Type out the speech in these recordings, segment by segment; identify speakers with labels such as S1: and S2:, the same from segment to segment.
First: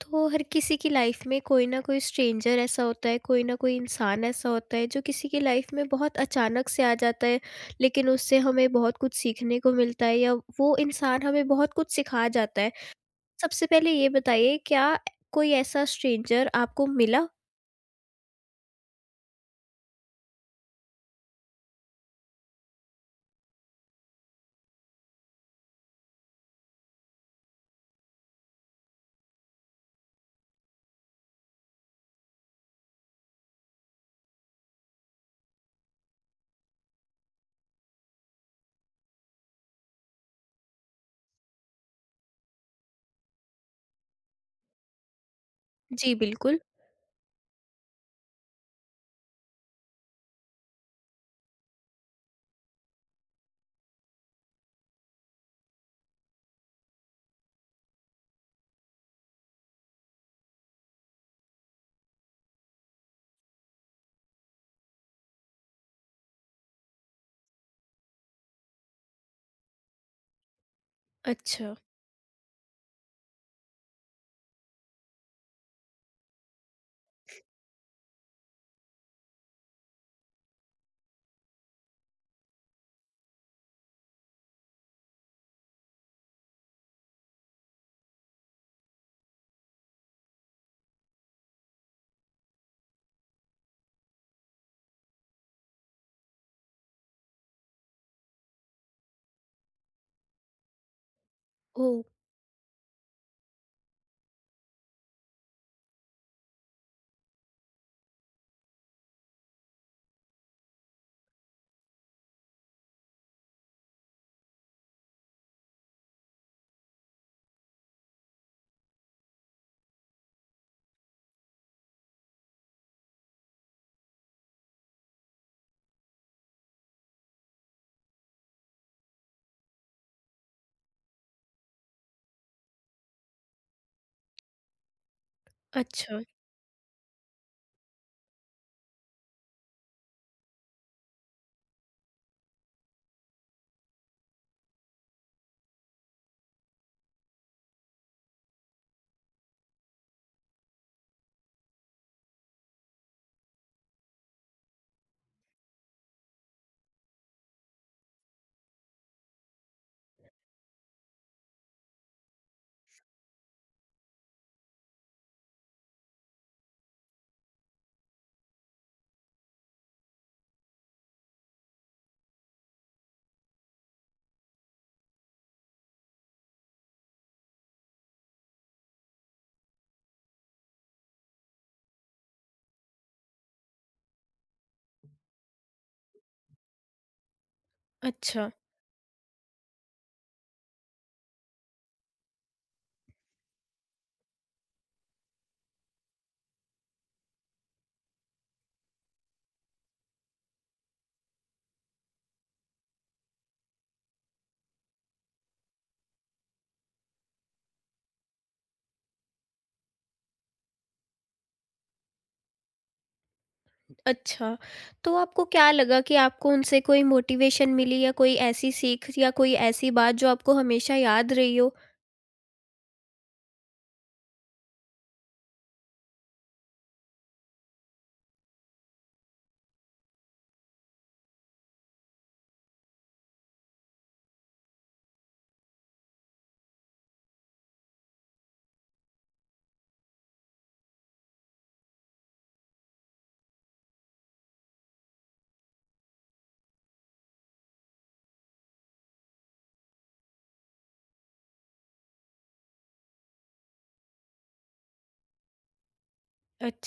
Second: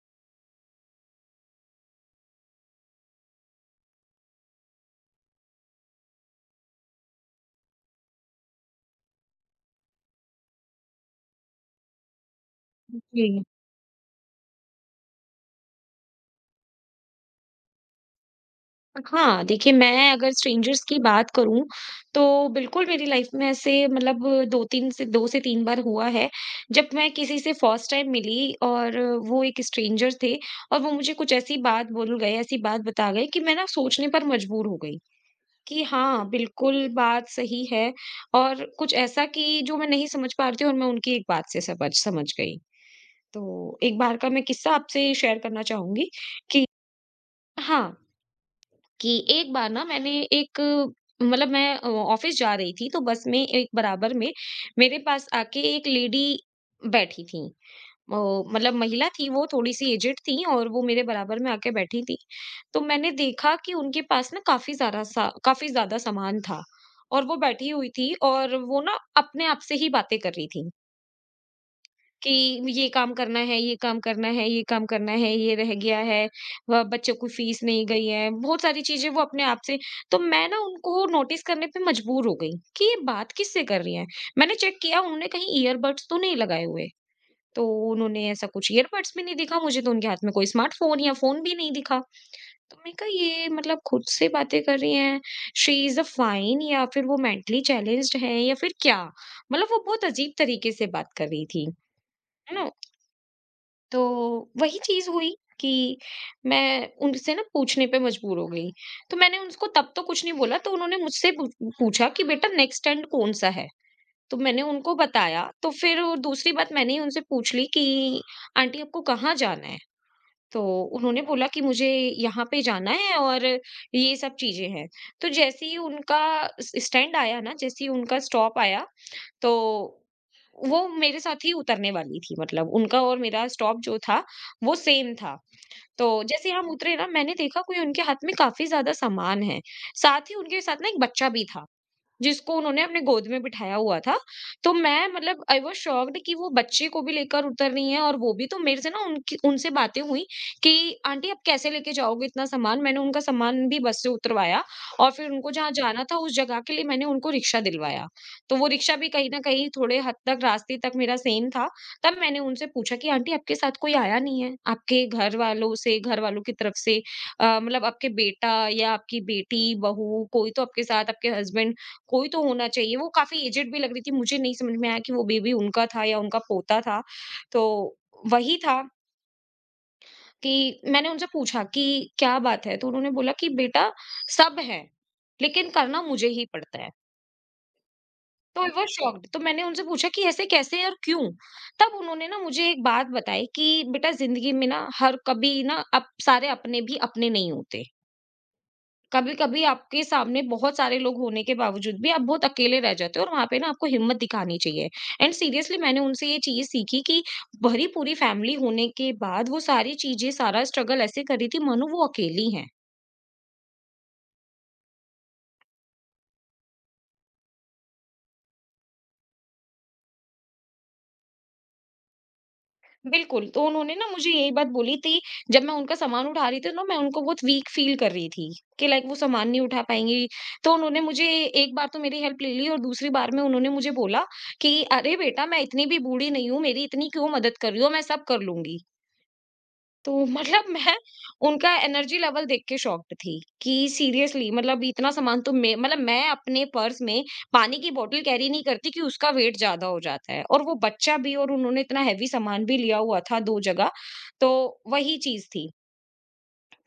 S1: तो हर किसी की लाइफ में कोई ना कोई स्ट्रेंजर ऐसा होता है, कोई ना कोई इंसान ऐसा होता है जो किसी की लाइफ में बहुत अचानक से आ जाता है, लेकिन उससे हमें बहुत कुछ सीखने को मिलता है या वो इंसान हमें बहुत कुछ सिखा जाता है।
S2: जी।
S1: सबसे पहले ये बताइए, क्या कोई ऐसा स्ट्रेंजर आपको मिला?
S2: हाँ, देखिए मैं अगर स्ट्रेंजर्स की बात करूँ, तो बिल्कुल मेरी लाइफ में ऐसे मतलब 2-3 से 2 से 3 बार हुआ है। जब मैं किसी से फर्स्ट टाइम मिली और वो एक स्ट्रेंजर थे और वो मुझे कुछ ऐसी बात बोल गए, ऐसी बात बता गए कि मैं ना सोचने पर मजबूर हो गई कि हाँ, बिल्कुल बात सही है। और कुछ ऐसा कि जो मैं नहीं समझ पा रही थी और मैं उनकी एक बात से समझ समझ गई। तो एक बार का मैं किस्सा आपसे शेयर करना चाहूँगी
S1: जी बिल्कुल।
S2: कि हाँ। कि एक बार ना मैंने एक मतलब मैं ऑफिस जा रही थी, तो बस में एक बराबर में मेरे पास आके एक लेडी बैठी थी। वो मतलब महिला थी, वो थोड़ी सी एजेड थी और वो मेरे बराबर में आके बैठी थी। तो मैंने देखा कि उनके पास ना काफी ज्यादा सामान था और वो बैठी हुई थी और वो ना अपने आप से ही बातें कर रही थी
S1: अच्छा।
S2: कि ये काम करना है, ये काम करना है, ये काम करना है, ये रह गया है, व बच्चों की फीस नहीं गई है, बहुत सारी चीज़ें वो अपने आप से। तो मैं ना उनको नोटिस करने पे मजबूर हो गई कि ये बात किससे कर रही हैं। मैंने चेक किया उन्होंने कहीं ईयरबड्स तो नहीं लगाए हुए, तो उन्होंने ऐसा कुछ ईयरबड्स भी नहीं दिखा मुझे, तो उनके हाथ में कोई स्मार्टफ़ोन या फ़ोन भी नहीं दिखा। तो मैंने कहा ये मतलब खुद से बातें कर रही हैं, शी इज़ अ फाइन या फिर वो मेंटली चैलेंज्ड है या फिर क्या? मतलब वो बहुत अजीब तरीके से बात कर रही थी,
S1: ओ।
S2: है ना? तो वही चीज़ हुई कि मैं उनसे ना पूछने पे मजबूर हो गई। तो मैंने उसको तब तो कुछ नहीं बोला, तो उन्होंने मुझसे पू पूछा कि बेटा नेक्स्ट स्टैंड कौन-सा है? तो मैंने उनको बताया, तो फिर वो दूसरी बात मैंने ही उनसे पूछ ली कि आंटी आपको कहाँ जाना है? तो उन्होंने बोला कि मुझे यहाँ पे जाना है और ये सब चीज़ें हैं। तो जैसे ही उनका स स्टैंड आया ना, जैसे ही उनका स्टॉप आया, तो वो मेरे साथ ही उतरने वाली थी। मतलब उनका और मेरा स्टॉप जो था वो सेम था। तो
S1: अच्छा।
S2: जैसे हम उतरे ना मैंने देखा कोई उनके हाथ में काफ़ी ज़्यादा सामान है। साथ ही उनके साथ ना एक बच्चा भी था। जिसको उन्होंने अपने गोद में बिठाया हुआ था। तो मैं मतलब आई वाज़ शॉक्ड कि वो बच्चे को भी लेकर उतर रही हैं और वो भी। तो मेरे से ना उनकी उनसे बातें हुई कि आंटी आप कैसे लेके जाओगे इतना सामान? मैंने उनका सामान भी बस से उतरवाया और फिर उनको जहाँ जाना था उस जगह के लिए मैंने उनको रिक्शा दिलवाया। तो वो रिक्शा भी कहीं न कहीं थोड़े हद तक रास्ते तक मेरा सेम था। तब मैंने उनसे पूछा कि आंटी आपके साथ कोई आया नहीं है? आपके घर वालों से घर वालों की तरफ से मतलब आपके बेटा या आपकी बेटी, बहू कोई तो आपके साथ, आपके हस्बैंड कोई तो होना चाहिए। वो काफ़ी एजेड भी लग रही थी, मुझे नहीं समझ में आया कि वो बेबी उनका था या उनका पोता था। तो वही था कि मैंने उनसे पूछा कि क्या बात है? तो उन्होंने बोला कि बेटा सब हैं, लेकिन करना मुझे ही पड़ता है।
S1: अच्छा।
S2: तो आई वाज़ शॉक्ड। तो मैंने उनसे पूछा कि ऐसे कैसे और क्यों? तब उन्होंने ना मुझे एक बात बताई कि बेटा ज़िंदगी में ना हर कभी ना अप सारे अपने भी अपने नहीं होते। कभी-कभी आपके सामने बहुत सारे लोग होने के बावजूद भी आप बहुत अकेले रह जाते हो और वहाँ पे ना आपको हिम्मत दिखानी चाहिए। एंड सीरियसली मैंने उनसे ये चीज़ सीखी कि भरी पूरी फैमिली होने के बाद वो सारी चीज़ें, सारा स्ट्रगल ऐसे कर रही थी मानो वो अकेली हैं।
S1: अच्छा, तो आपको क्या लगा कि आपको उनसे कोई मोटिवेशन मिली या कोई ऐसी सीख या कोई ऐसी बात जो आपको हमेशा याद रही हो?
S2: बिल्कुल, तो उन्होंने ना मुझे यही बात बोली थी। जब मैं उनका सामान उठा रही थी ना, मैं उनको बहुत वीक फ़ील कर रही थी, कि लाइक वो सामान नहीं उठा पाएँगी। तो उन्होंने मुझे एक बार तो मेरी हेल्प ले ली और दूसरी बार में उन्होंने मुझे बोला कि, "अरे बेटा मैं इतनी भी बूढ़ी नहीं हूँ, मेरी इतनी क्यों मदद कर रही हो? मैं सब कर लूँगी।" तो मतलब मैं उनका एनर्जी लेवल देख के शॉक्ड थी कि सीरियसली मतलब इतना सामान तो मैं, मतलब मैं अपने पर्स में पानी की बोतल कैरी नहीं करती कि उसका वेट ज्यादा हो जाता है, और वो बच्चा भी और उन्होंने इतना हैवी सामान भी लिया हुआ था दो जगह। तो वही चीज थी।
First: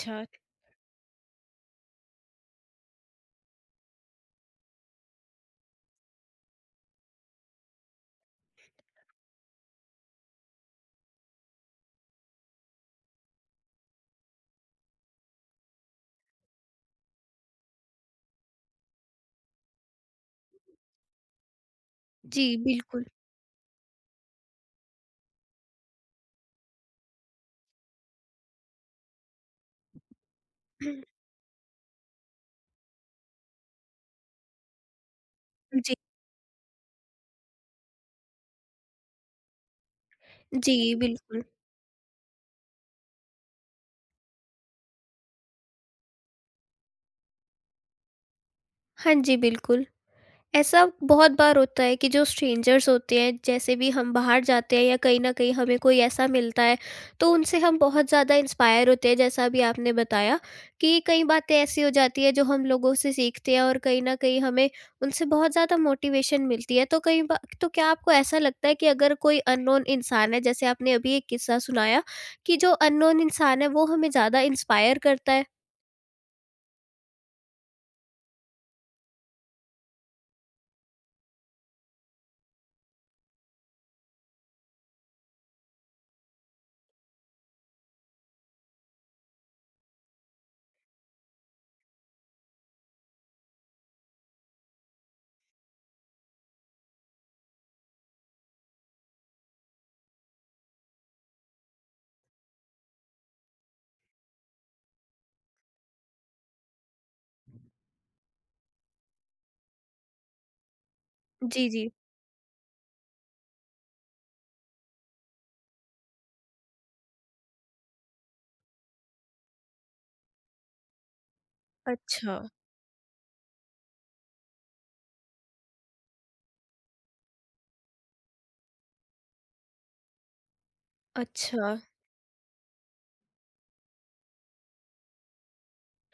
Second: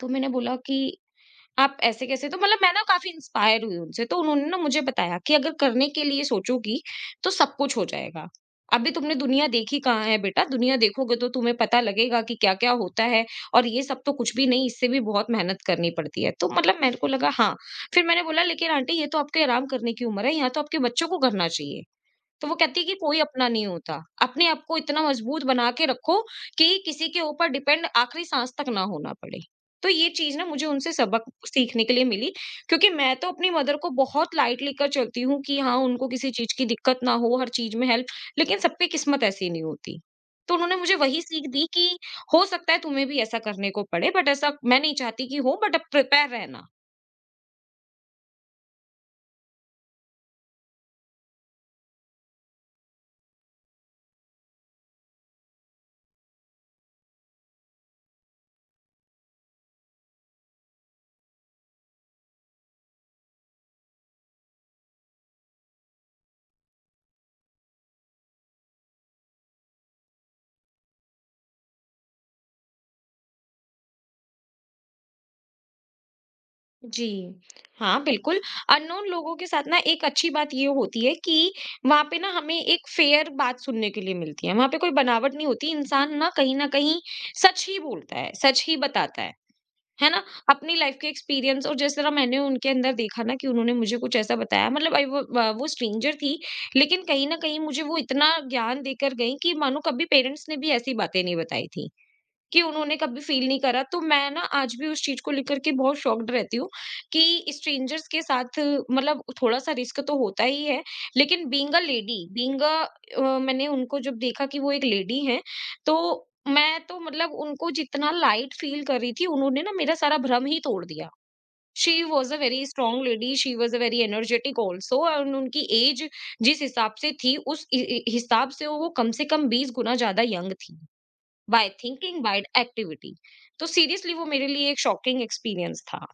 S2: तो मैंने बोला कि आप ऐसे कैसे? तो मतलब मैं ना काफ़ी इंस्पायर हुई उनसे। तो उन्होंने ना मुझे बताया कि अगर करने के लिए सोचोगी, तो सब कुछ हो जाएगा। अभी तुमने दुनिया देखी कहाँ है बेटा? दुनिया देखोगे तो तुम्हें पता लगेगा कि क्या-क्या होता है और ये सब तो कुछ भी नहीं, इससे भी बहुत मेहनत करनी पड़ती है। तो मतलब मेरे को लगा हाँ, फिर मैंने बोला लेकिन आंटी ये तो आपके आराम करने की उम्र है, यहाँ तो आपके बच्चों को करना चाहिए।
S1: जी,
S2: तो वो कहती है कि
S1: बिल्कुल।
S2: कोई अपना नहीं होता। अपने आप को इतना मजबूत बना के रखो कि किसी के ऊपर डिपेंड आखिरी साँस तक ना होना पड़े। तो ये चीज़ ना मुझे उनसे सबक सीखने के लिए मिली, क्योंकि मैं तो अपनी मदर को बहुत लाइट लेकर चलती हूँ कि हाँ,
S1: जी,
S2: उनको किसी चीज़ की दिक्कत ना हो, हर चीज़ में हेल्प। लेकिन सबकी किस्मत ऐसी नहीं होती। तो उन्होंने मुझे
S1: जी,
S2: वही
S1: बिल्कुल।
S2: सीख दी कि हो सकता है तुम्हें भी ऐसा करने को पड़े, बट ऐसा मैं नहीं चाहती कि हो, बट अब प्रिपेयर रहना।
S1: हाँ जी, बिल्कुल। ऐसा बहुत बार होता है कि जो स्ट्रेंजर्स होते हैं, जैसे भी हम बाहर जाते हैं या कहीं न कहीं हमें कोई ऐसा मिलता है, तो उनसे हम बहुत ज़्यादा इंस्पायर होते हैं, जैसा अभी आपने बताया कि कई बातें ऐसी हो जाती हैं जो हम लोगों से सीखते हैं और कहीं न कहीं हमें उनसे बहुत ज़्यादा मोटिवेशन मिलती है। तो कई बा तो क्या आपको ऐसा लगता है कि अगर कोई अननोन इंसान है, जैसे आपने अभी एक किस्सा सुनाया कि जो अननोन इंसान है, वो हमें ज़्यादा इंस्पायर करता है?
S2: जी, हाँ, बिल्कुल। अननोन लोगों के साथ ना एक अच्छी बात ये होती है कि वहाँ पे ना हमें एक फ़ेयर बात सुनने के लिए मिलती है। वहाँ पे कोई बनावट नहीं होती, इंसान ना कहीं न कहीं सच ही बोलता है, सच ही बताता है ना? अपनी लाइफ़ के एक्सपीरियंस और जिस तरह मैंने उनके अंदर देखा ना कि उन्होंने मुझे कुछ ऐसा बताया। मतलब आई, वो व वो स्ट्रेंजर थी, लेकिन कहीं न कहीं मुझे वो इतना ज्ञान देकर गईं कि मानो कभी पेरेंट्स ने भी ऐसी बातें नहीं बताई थी। कि उन्होंने कभी फ़ील नहीं करा। तो मैं ना आज भी उस चीज़ को लेकर के बहुत शॉक्ड रहती हूँ कि स्ट्रेंजर्स के साथ मतलब थोड़ा-सा रिस्क तो होता ही है, लेकिन
S1: जी,
S2: बीइंग अ
S1: जी।
S2: लेडी, बीइंग अ मैंने उनको जब देखा कि वो एक लेडी हैं, तो मैं तो मतलब उनको जितना लाइट फ़ील कर रही थी, उन्होंने ना मेरा सारा भ्रम ही तोड़ दिया। शी वाज़ अ
S1: अच्छा।
S2: Very strong lady, she was a very energetic also and उनकी एज जिस हिसाब से थी, उस इ इ हिसाब से वो कम से कम 20 गुना ज़्यादा यंग थी। बाय
S1: अच्छा।
S2: Thinking, by activity. तो सीरियसली वो मेरे लिए एक शॉकिंग एक्सपीरियंस था।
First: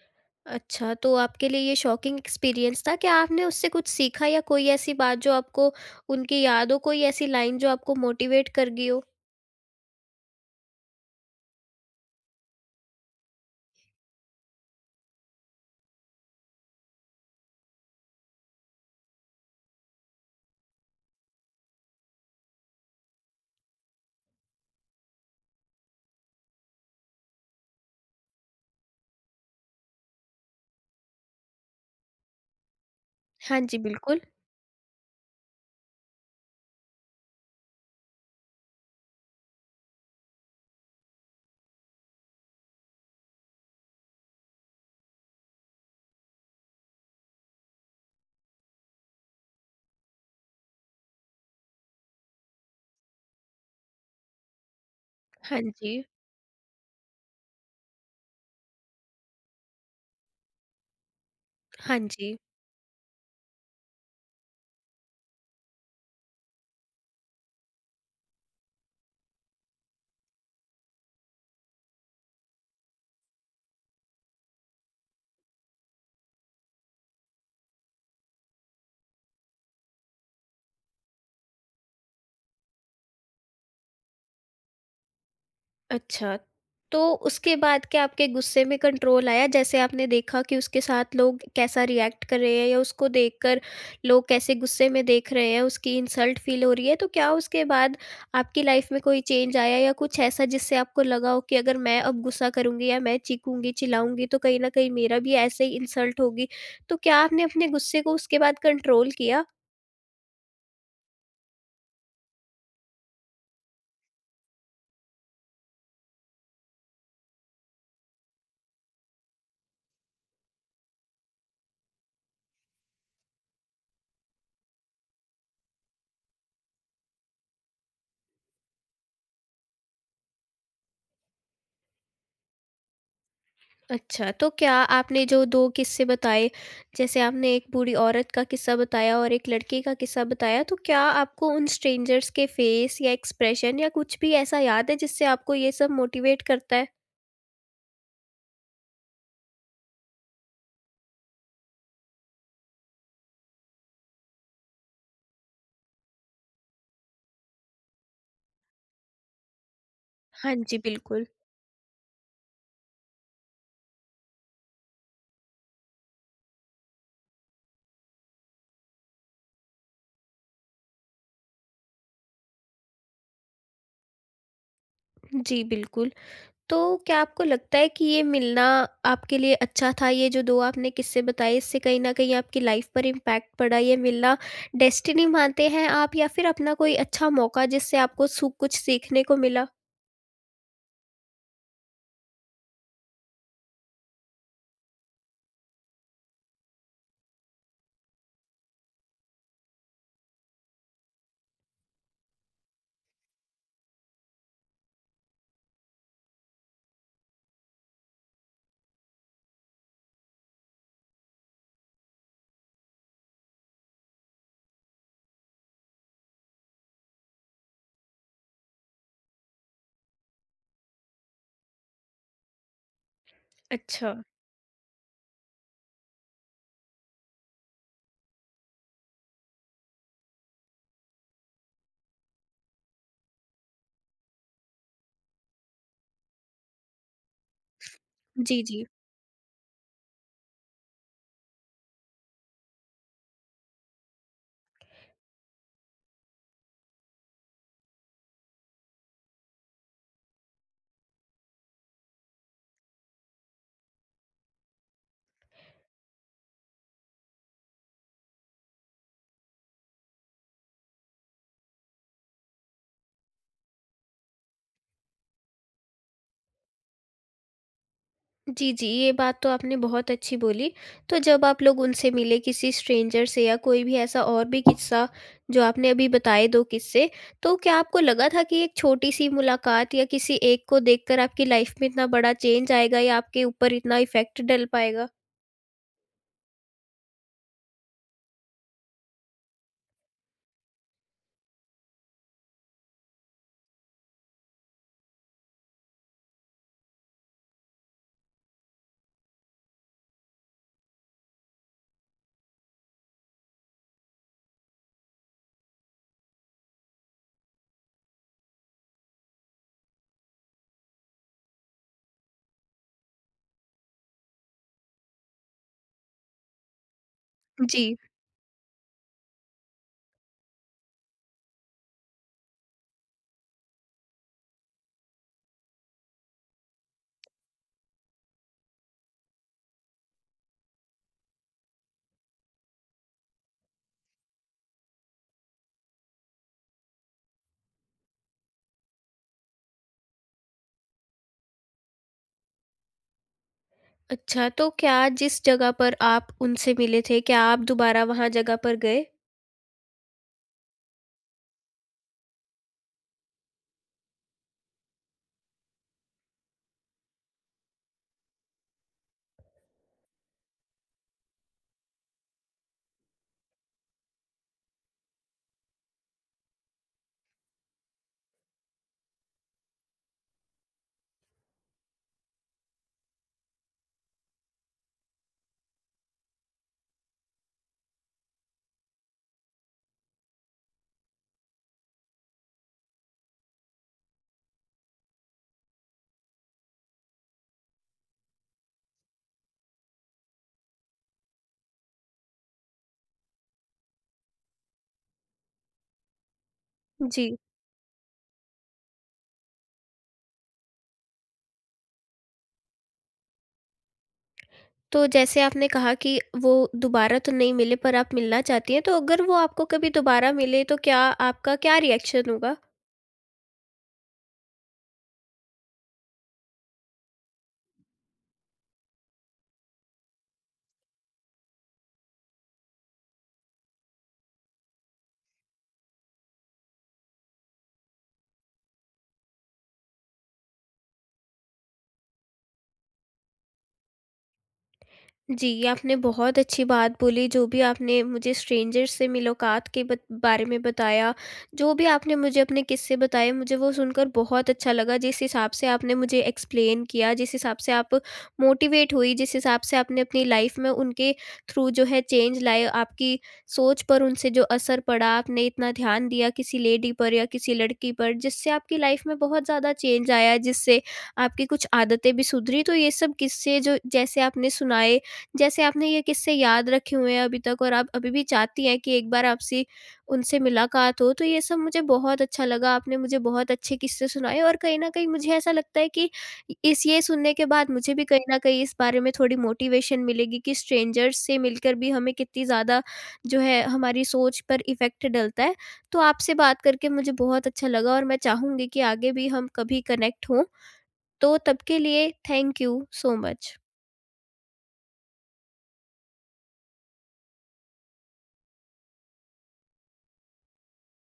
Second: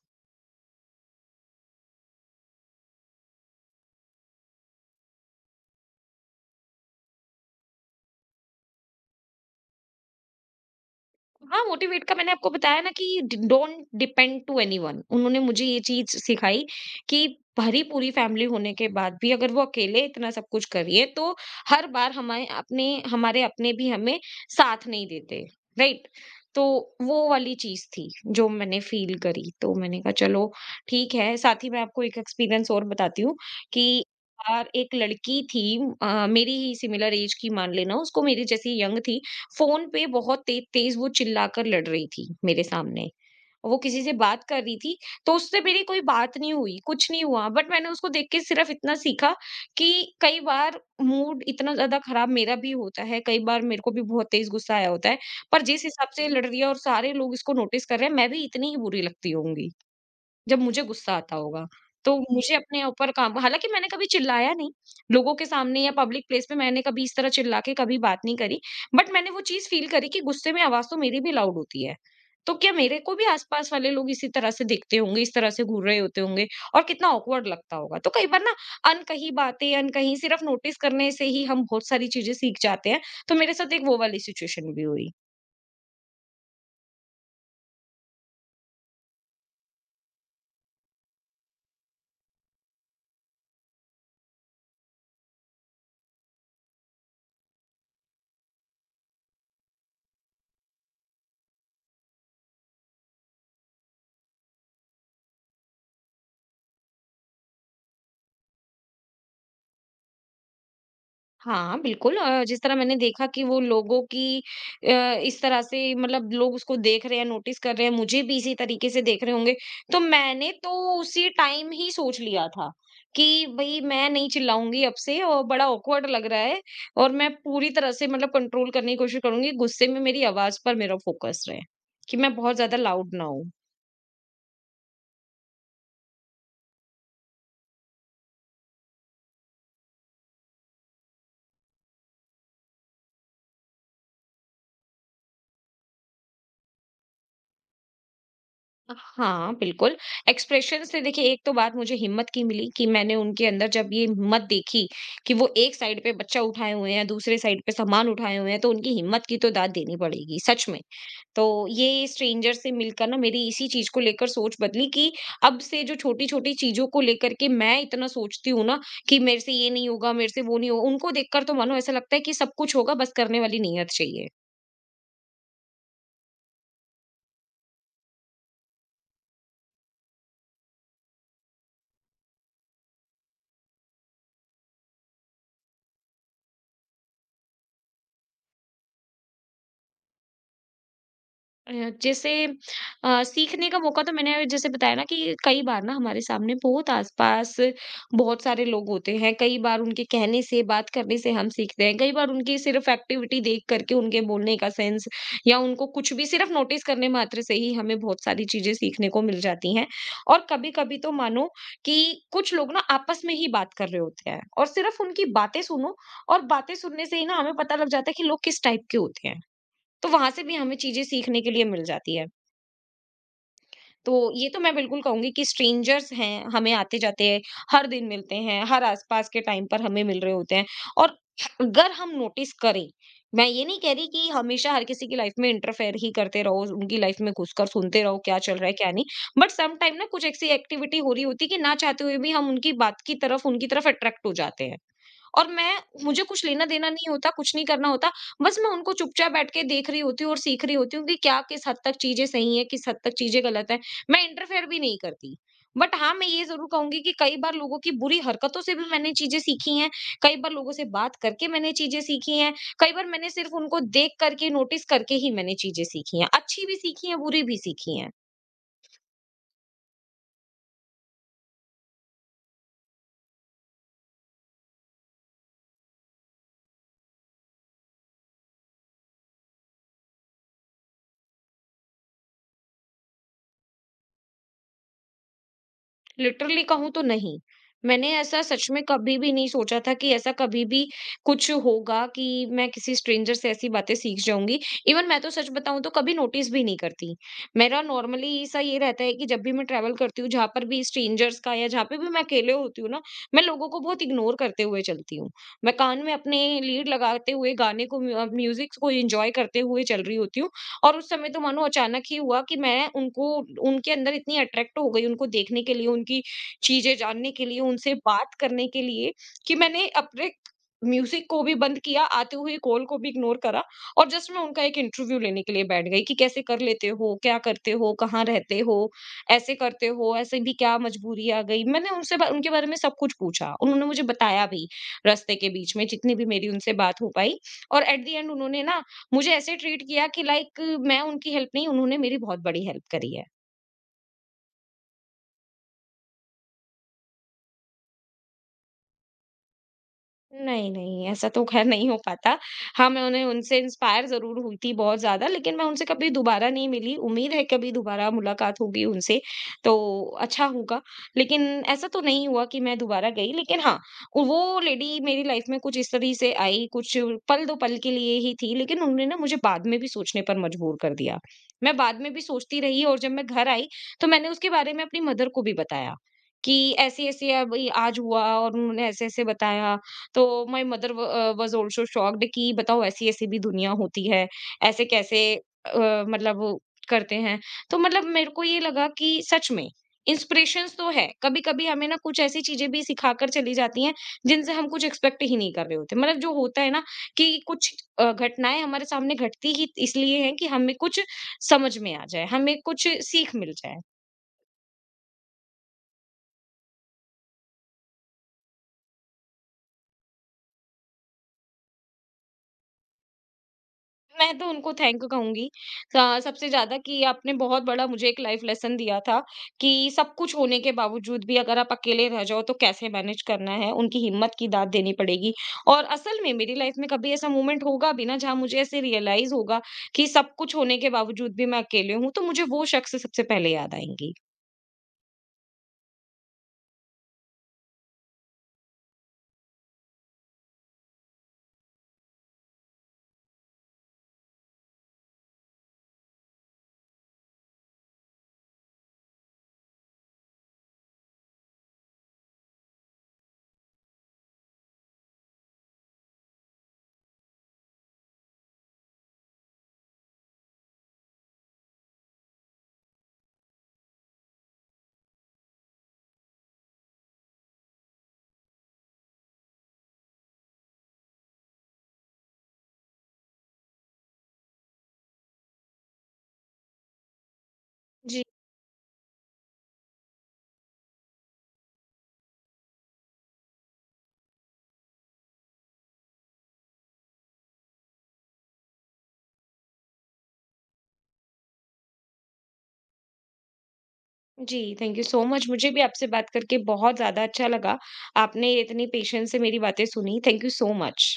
S1: अच्छा, तो आपके लिए ये शॉकिंग एक्सपीरियंस था, क्या आपने उससे कुछ सीखा या कोई ऐसी बात जो आपको उनकी याद हो, कोई ऐसी लाइन जो आपको मोटिवेट कर गई हो?
S2: हाँ, मोटिवेट का मैंने आपको बताया ना कि डि डोंट डिपेंड टू एनीवन, उन्होंने मुझे ये चीज़ सिखाई कि भरी-पूरी फैमिली होने के बाद भी अगर वो अकेले इतना सब कुछ कर रही है, तो हर बार हमारे अपने भी हमें साथ नहीं देते, राइट? तो वो वाली चीज़ थी, जो मैंने फ़ील करी। तो मैंने कहा चलो ठीक है, साथ ही मैं आपको एक एक्सपीरियंस और बताती हूँ
S1: हाँ जी,
S2: कि एक
S1: बिल्कुल।
S2: बार एक लड़की थी, मेरी ही सिमिलर ऐज की, मान लेना उसको मेरी जैसी यंग थी। फ़ोन पे बहुत ते तेज़ वो चिल्लाकर लड़ रही थी मेरे सामने। और वो किसी से बात कर रही थी, तो उससे मेरी कोई बात नहीं हुई, कुछ नहीं हुआ। बट मैंने उसको देख के सिर्फ़ इतना सीखा कि कई बार मूड इतना ज़्यादा ख़राब मेरा भी होता है, कई बार मेरे को भी बहुत तेज़ गुस्सा आया होता है।
S1: हाँ
S2: पर जिस
S1: जी,
S2: हिसाब से ये लड़ रही है और सारे लोग इसको नोटिस कर रहे हैं, मैं भी इतनी ही बुरी लगती होंगी। जब मुझे गुस्सा आता होगा।
S1: हाँ
S2: तो
S1: जी।
S2: मुझे अपने ऊपर काम, हालाँकि मैंने कभी चिल्लाया नहीं, लोगों के सामने या पब्लिक प्लेस पे मैंने कभी इस तरह चिल्ला के कभी बात नहीं करी। बट मैंने वो चीज़ फ़ील करी कि गुस्से में आवाज़ तो मेरी भी लाउड होती है। तो क्या मेरे को भी आस-पास वाले लोग इसी तरह से दिखते होंगे, इस तरह से घूर रहे होते होंगे और कितना ऑकवर्ड लगता होगा। तो कई बार ना अनकही बातें, अनकही सिर्फ़ नोटिस करने से ही हम बहुत सारी चीज़ें सीख जाते हैं। तो मेरे साथ एक वो वाली सिचुएशन भी हुई।
S1: अच्छा, तो उसके बाद क्या आपके गुस्से में कंट्रोल आया? जैसे आपने देखा कि उसके साथ लोग कैसा रिएक्ट कर रहे हैं या उसको देखकर लोग कैसे गुस्से में देख रहे हैं, उसकी इंसल्ट फ़ील हो रही है, तो क्या उसके बाद आपकी लाइफ़ में कोई चेंज आया या कुछ ऐसा जिससे आपको लगा हो कि अगर मैं अब गुस्सा करूँगी या मैं चीखूँगी, चिल्लाऊँगी तो कहीं न कहीं मेरा भी ऐसे ही इंसल्ट होगी। तो क्या आपने अपने गुस्से को उसके बाद कंट्रोल किया?
S2: हाँ, बिल्कुल। जिस तरह मैंने देखा कि वो लोगों की अ, इस तरह से, मतलब लोग उसको देख रहे हैं, नोटिस कर रहे हैं, मुझे भी इसी तरीके से देख रहे होंगे, तो मैंने तो उसी टाइम ही सोच लिया था कि भई मैं नहीं चिल्लाऊँगी अब से और बड़ा ऑकवर्ड लग रहा है, और मैं पूरी तरह से मतलब कंट्रोल करने की कोशिश करूँगी, गुस्से में मेरी आवाज़ पर मेरा फ़ोकस रहे, कि मैं बहुत ज़्यादा लाउड ना हूँ।
S1: अच्छा, तो क्या आपने जो 2 किस्से बताए, जैसे आपने एक बूढ़ी औरत का किस्सा बताया और एक लड़के का किस्सा बताया, तो क्या आपको उन स्ट्रेंजर्स के फेस या एक्सप्रेशन या कुछ भी ऐसा याद है जिससे आपको ये सब मोटिवेट करता है?
S2: हाँ, बिल्कुल। एक्सप्रेशन से देखिए एक तो बात मुझे हिम्मत की मिली कि मैंने उनके अंदर जब ये हिम्मत देखी कि वो एक साइड पे बच्चा उठाए हुए हैं, दूसरे साइड पे सामान उठाए हुए हैं, तो उनकी हिम्मत की तो दाद देनी पड़ेगी,
S1: हाँ
S2: सच
S1: जी,
S2: में।
S1: बिल्कुल।
S2: तो ये स्ट्रेंजर से मिलकर ना मेरी इसी चीज़ को लेकर सोच बदली कि अब से जो छोटी-छोटी चीज़ों को लेकर के मैं इतना सोचती हूँ ना कि मेरे से ये नहीं होगा, मेरे से वो नहीं होगा, उनको देखकर तो मानो ऐसा लगता है कि सब कुछ होगा, बस करने वाली नीयत चाहिए।
S1: जी, बिल्कुल। तो क्या आपको लगता है कि ये मिलना आपके लिए अच्छा था? ये जो 2 आपने किस्से बताए, इससे कहीं न कहीं आपकी लाइफ़ पर इम्पैक्ट पड़ा। ये मिलना डेस्टिनी मानते हैं आप या फिर अपना कोई अच्छा मौका जिससे आपको सु कुछ सीखने को मिला?
S2: अ, जैसे सीखने का मौका तो मैंने जैसे बताया ना कि कई बार ना हमारे सामने बहुत आसपास बहुत सारे लोग होते हैं, कई बार उनके कहने से बात करने से हम सीखते हैं, कई बार उनकी सिर्फ एक्टिविटी देख करके उनके बोलने का सेंस या उनको कुछ भी सिर्फ नोटिस करने मात्र से ही हमें बहुत सारी चीजें सीखने को मिल जाती हैं। और कभी कभी तो मानो कि कुछ लोग ना आपस में ही बात कर रहे होते हैं और सिर्फ उनकी बातें सुनो, और बातें सुनने से ही ना हमें पता लग जाता है कि लोग किस टाइप के होते हैं। तो वहाँ से भी हमें चीज़ें सीखने के लिए मिल जाती है। तो
S1: अच्छा।
S2: ये तो मैं बिल्कुल कहूँगी कि स्ट्रेंजर्स हैं, हमें आते-जाते हर दिन मिलते हैं, हर आस-पास के टाइम पर हमें मिल रहे होते हैं। और अगर हम नोटिस करें, मैं ये नहीं कह रही कि हमेशा हर किसी की लाइफ में इंटरफेयर ही करते रहो, उनकी लाइफ में घुसकर सुनते रहो क्या चल
S1: जी,
S2: रहा है,
S1: जी।
S2: क्या नहीं। बट सम टाइम ना कुछ ऐसी एक्टिविटी हो रही होती है कि ना चाहते हुए भी हम उनकी बात की तरफ, उनकी तरफ अट्रैक्ट हो जाते हैं। और मैं मुझे कुछ लेना-देना नहीं होता, कुछ नहीं करना होता, बस मैं उनको चुपचाप बैठ के देख रही होती हूँ और सीख रही होती हूँ कि क्या किस हद तक चीज़ें सही हैं, किस हद तक चीज़ें गलत हैं। मैं इंटरफेयर भी नहीं करती। बट हाँ, मैं ये ज़रूर कहूँगी कि कई बार लोगों की बुरी हरकतों से भी मैंने चीज़ें सीखी हैं, कई बार लोगों से बात करके मैंने चीज़ें सीखी हैं, कई बार मैंने सिर्फ़ उनको देख कर के, नोटिस करके ही मैंने चीज़ें सीखी हैं। अच्छी भी सीखी हैं, बुरी भी सीखी हैं।
S1: जी, जी, ये बात तो आपने बहुत अच्छी बोली। तो जब आप लोग उनसे मिले किसी स्ट्रेंजर से या कोई भी ऐसा और भी किस्सा जो आपने अभी बताए 2 किस्से, तो क्या आपको लगा था कि एक छोटी-सी मुलाकात या किसी एक को देखकर आपकी लाइफ में इतना बड़ा चेंज आएगा या आपके ऊपर इतना इफ़ेक्ट डल पाएगा?
S2: लिटरली कहूँ तो नहीं। मैंने ऐसा सच में कभी भी नहीं सोचा था कि ऐसा कभी भी कुछ होगा कि मैं किसी स्ट्रेंजर से ऐसी बातें सीख जाऊँगी। इवन मैं तो सच बताऊँ तो कभी नोटिस भी नहीं करती। मेरा नॉर्मली ऐसा ये रहता है कि जब भी मैं ट्रैवल करती हूँ, जहाँ पर भी स्ट्रेंजर्स का या जहाँ पे भी मैं अकेले होती हूँ ना, मैं लोगों को बहुत इग्नोर करते हुए चलती हूँ। मैं कान में अपने लीड लगाते हुए गाने को म्यूज़िक को एन्जॉय करते हुए चल रही होती हूँ। और उस समय तो मानो अचानक ही हुआ कि मैं उनको, उनके अंदर इतनी अट्रैक्ट हो गई उनको देखने के लिए, उनकी चीजें जानने के लिए,
S1: जी।
S2: उनसे बात करने के लिए, कि मैंने अपने म्यूजिक को भी बंद किया, आते हुए कॉल को भी इग्नोर करा, और जस्ट मैं उनका एक इंटरव्यू लेने के लिए बैठ गई कि कैसे कर लेते हो, क्या करते हो, कहाँ रहते हो, ऐसे करते हो, ऐसे भी क्या मजबूरी आ गई। मैंने उनसे उनके बारे में सब कुछ पूछा, उन्होंने मुझे बताया भी, रास्ते के बीच में जितनी भी मेरी उनसे बात हो पाई। और एट द एंड उन्होंने ना मुझे ऐसे ट्रीट किया कि लाइक मैं उनकी हेल्प नहीं, उन्होंने मेरी बहुत बड़ी हेल्प करी है।
S1: अच्छा, तो क्या जिस जगह पर आप उनसे मिले थे, क्या आप दोबारा वहाँ जगह पर गए?
S2: नहीं, नहीं, ऐसा तो ख़ैर नहीं हो पाता। हाँ, मैं उन्हें उनसे इंस्पायर ज़रूर हुई थी बहुत ज़्यादा, लेकिन मैं उनसे कभी दोबारा नहीं मिली। उम्मीद है कभी दोबारा मुलाकात होगी उनसे, तो अच्छा होगा। लेकिन ऐसा तो नहीं हुआ कि मैं दोबारा गई, लेकिन हाँ, वो लेडी मेरी लाइफ़ में कुछ इस तरह से आई, कुछ पल, 2 पल के लिए ही थी, लेकिन उन्होंने ना मुझे बाद में भी सोचने पर मजबूर कर दिया। मैं बाद में भी सोचती रही, और जब मैं घर आई, तो मैंने उसके बारे में अपनी मदर को भी बताया कि ऐसे-ऐसे अब ये आज हुआ और उन्होंने ऐसे-ऐसे बताया। तो my mother was also shocked कि बताओ ऐसी-ऐसी भी दुनिया होती है, ऐसे कैसे अ, मतलब वो करते हैं। तो मतलब मेरे को ये लगा कि सच में इंस्पिरेशंस तो है, कभी-कभी हमें ना कुछ ऐसी चीज़ें भी सिखाकर चली जाती हैं, जिनसे हम कुछ एक्सपेक्ट ही नहीं कर रहे होते। मतलब जो होता है ना कि
S1: जी।
S2: कुछ घटनाएँ हमारे सामने घटती ही इसलिए हैं कि हमें कुछ समझ में आ जाए, हमें कुछ सीख मिल जाए।
S1: तो जैसे आपने कहा कि वो दोबारा तो नहीं मिले पर आप मिलना चाहती हैं, तो अगर वो आपको कभी दोबारा मिले तो क्या आपका क्या रिएक्शन होगा?
S2: मैं तो उनको थैंक कहूँगी। स सबसे ज़्यादा कि आपने बहुत बड़ा मुझे एक लाइफ़ लेसन दिया था कि सब कुछ होने के बावजूद भी अगर आप अकेले रह जाओ तो कैसे मैनेज करना है, उनकी हिम्मत की दात देनी पड़ेगी। और असल में मेरी लाइफ़ में कभी ऐसा मोमेंट होगा भी ना जहाँ मुझे ऐसे रियलाइज़ होगा कि सब कुछ होने के बावजूद भी मैं अकेले हूँ, तो मुझे वो शख्स सबसे पहले याद आएँगी।
S1: जी, आपने बहुत अच्छी बात बोली, जो भी आपने मुझे स्ट्रेंजर से मुलाकात के बत बारे में बताया, जो भी आपने मुझे अपने किस्से बताए, मुझे वो सुनकर बहुत अच्छा लगा। जिस हिसाब से आपने मुझे एक्सप्लेन किया, जिस हिसाब से आप मोटिवेट हुई, जिस हिसाब से आपने अपनी लाइफ़ में उनके थ्रू जो है चेंज लाए, आपकी सोच पर उनसे जो असर पड़ा, आपने इतना ध्यान दिया किसी लेडी पर या किसी लड़की पर, जिससे आपकी लाइफ़ में बहुत ज़्यादा चेंज आया, जिससे आपकी कुछ आदतें भी सुधरी। तो ये सब किस्से जो जैसे आपने सुनाए, जैसे आपने ये किस्से याद रखे हुए हैं अभी तक और आप अभी भी चाहती हैं कि एक बार आपसे उनसे मुलाकात हो, तो ये सब मुझे बहुत अच्छा लगा। आपने मुझे बहुत अच्छे किस्से सुनाए और कहीं न कहीं मुझे ऐसा लगता है कि इस ये सुनने के बाद मुझे भी कहीं
S2: जी,
S1: न कहीं इस बारे में थोड़ी मोटिवेशन मिलेगी कि स्ट्रेंजर्स से मिलकर भी हमें कितनी ज़्यादा जो है हमारी सोच पर इफ़ेक्ट डलता है। तो आपसे बात करके मुझे बहुत अच्छा लगा और मैं चाहूँगी कि आगे भी हम कभी कनेक्ट हों। तो तब के लिए थैंक यू सो मच।
S2: जी, थैंक यू सो मच। मुझे भी आपसे बात करके बहुत ज़्यादा अच्छा लगा। आपने इतनी पेशेंस से मेरी बातें सुनी। Thank you so much.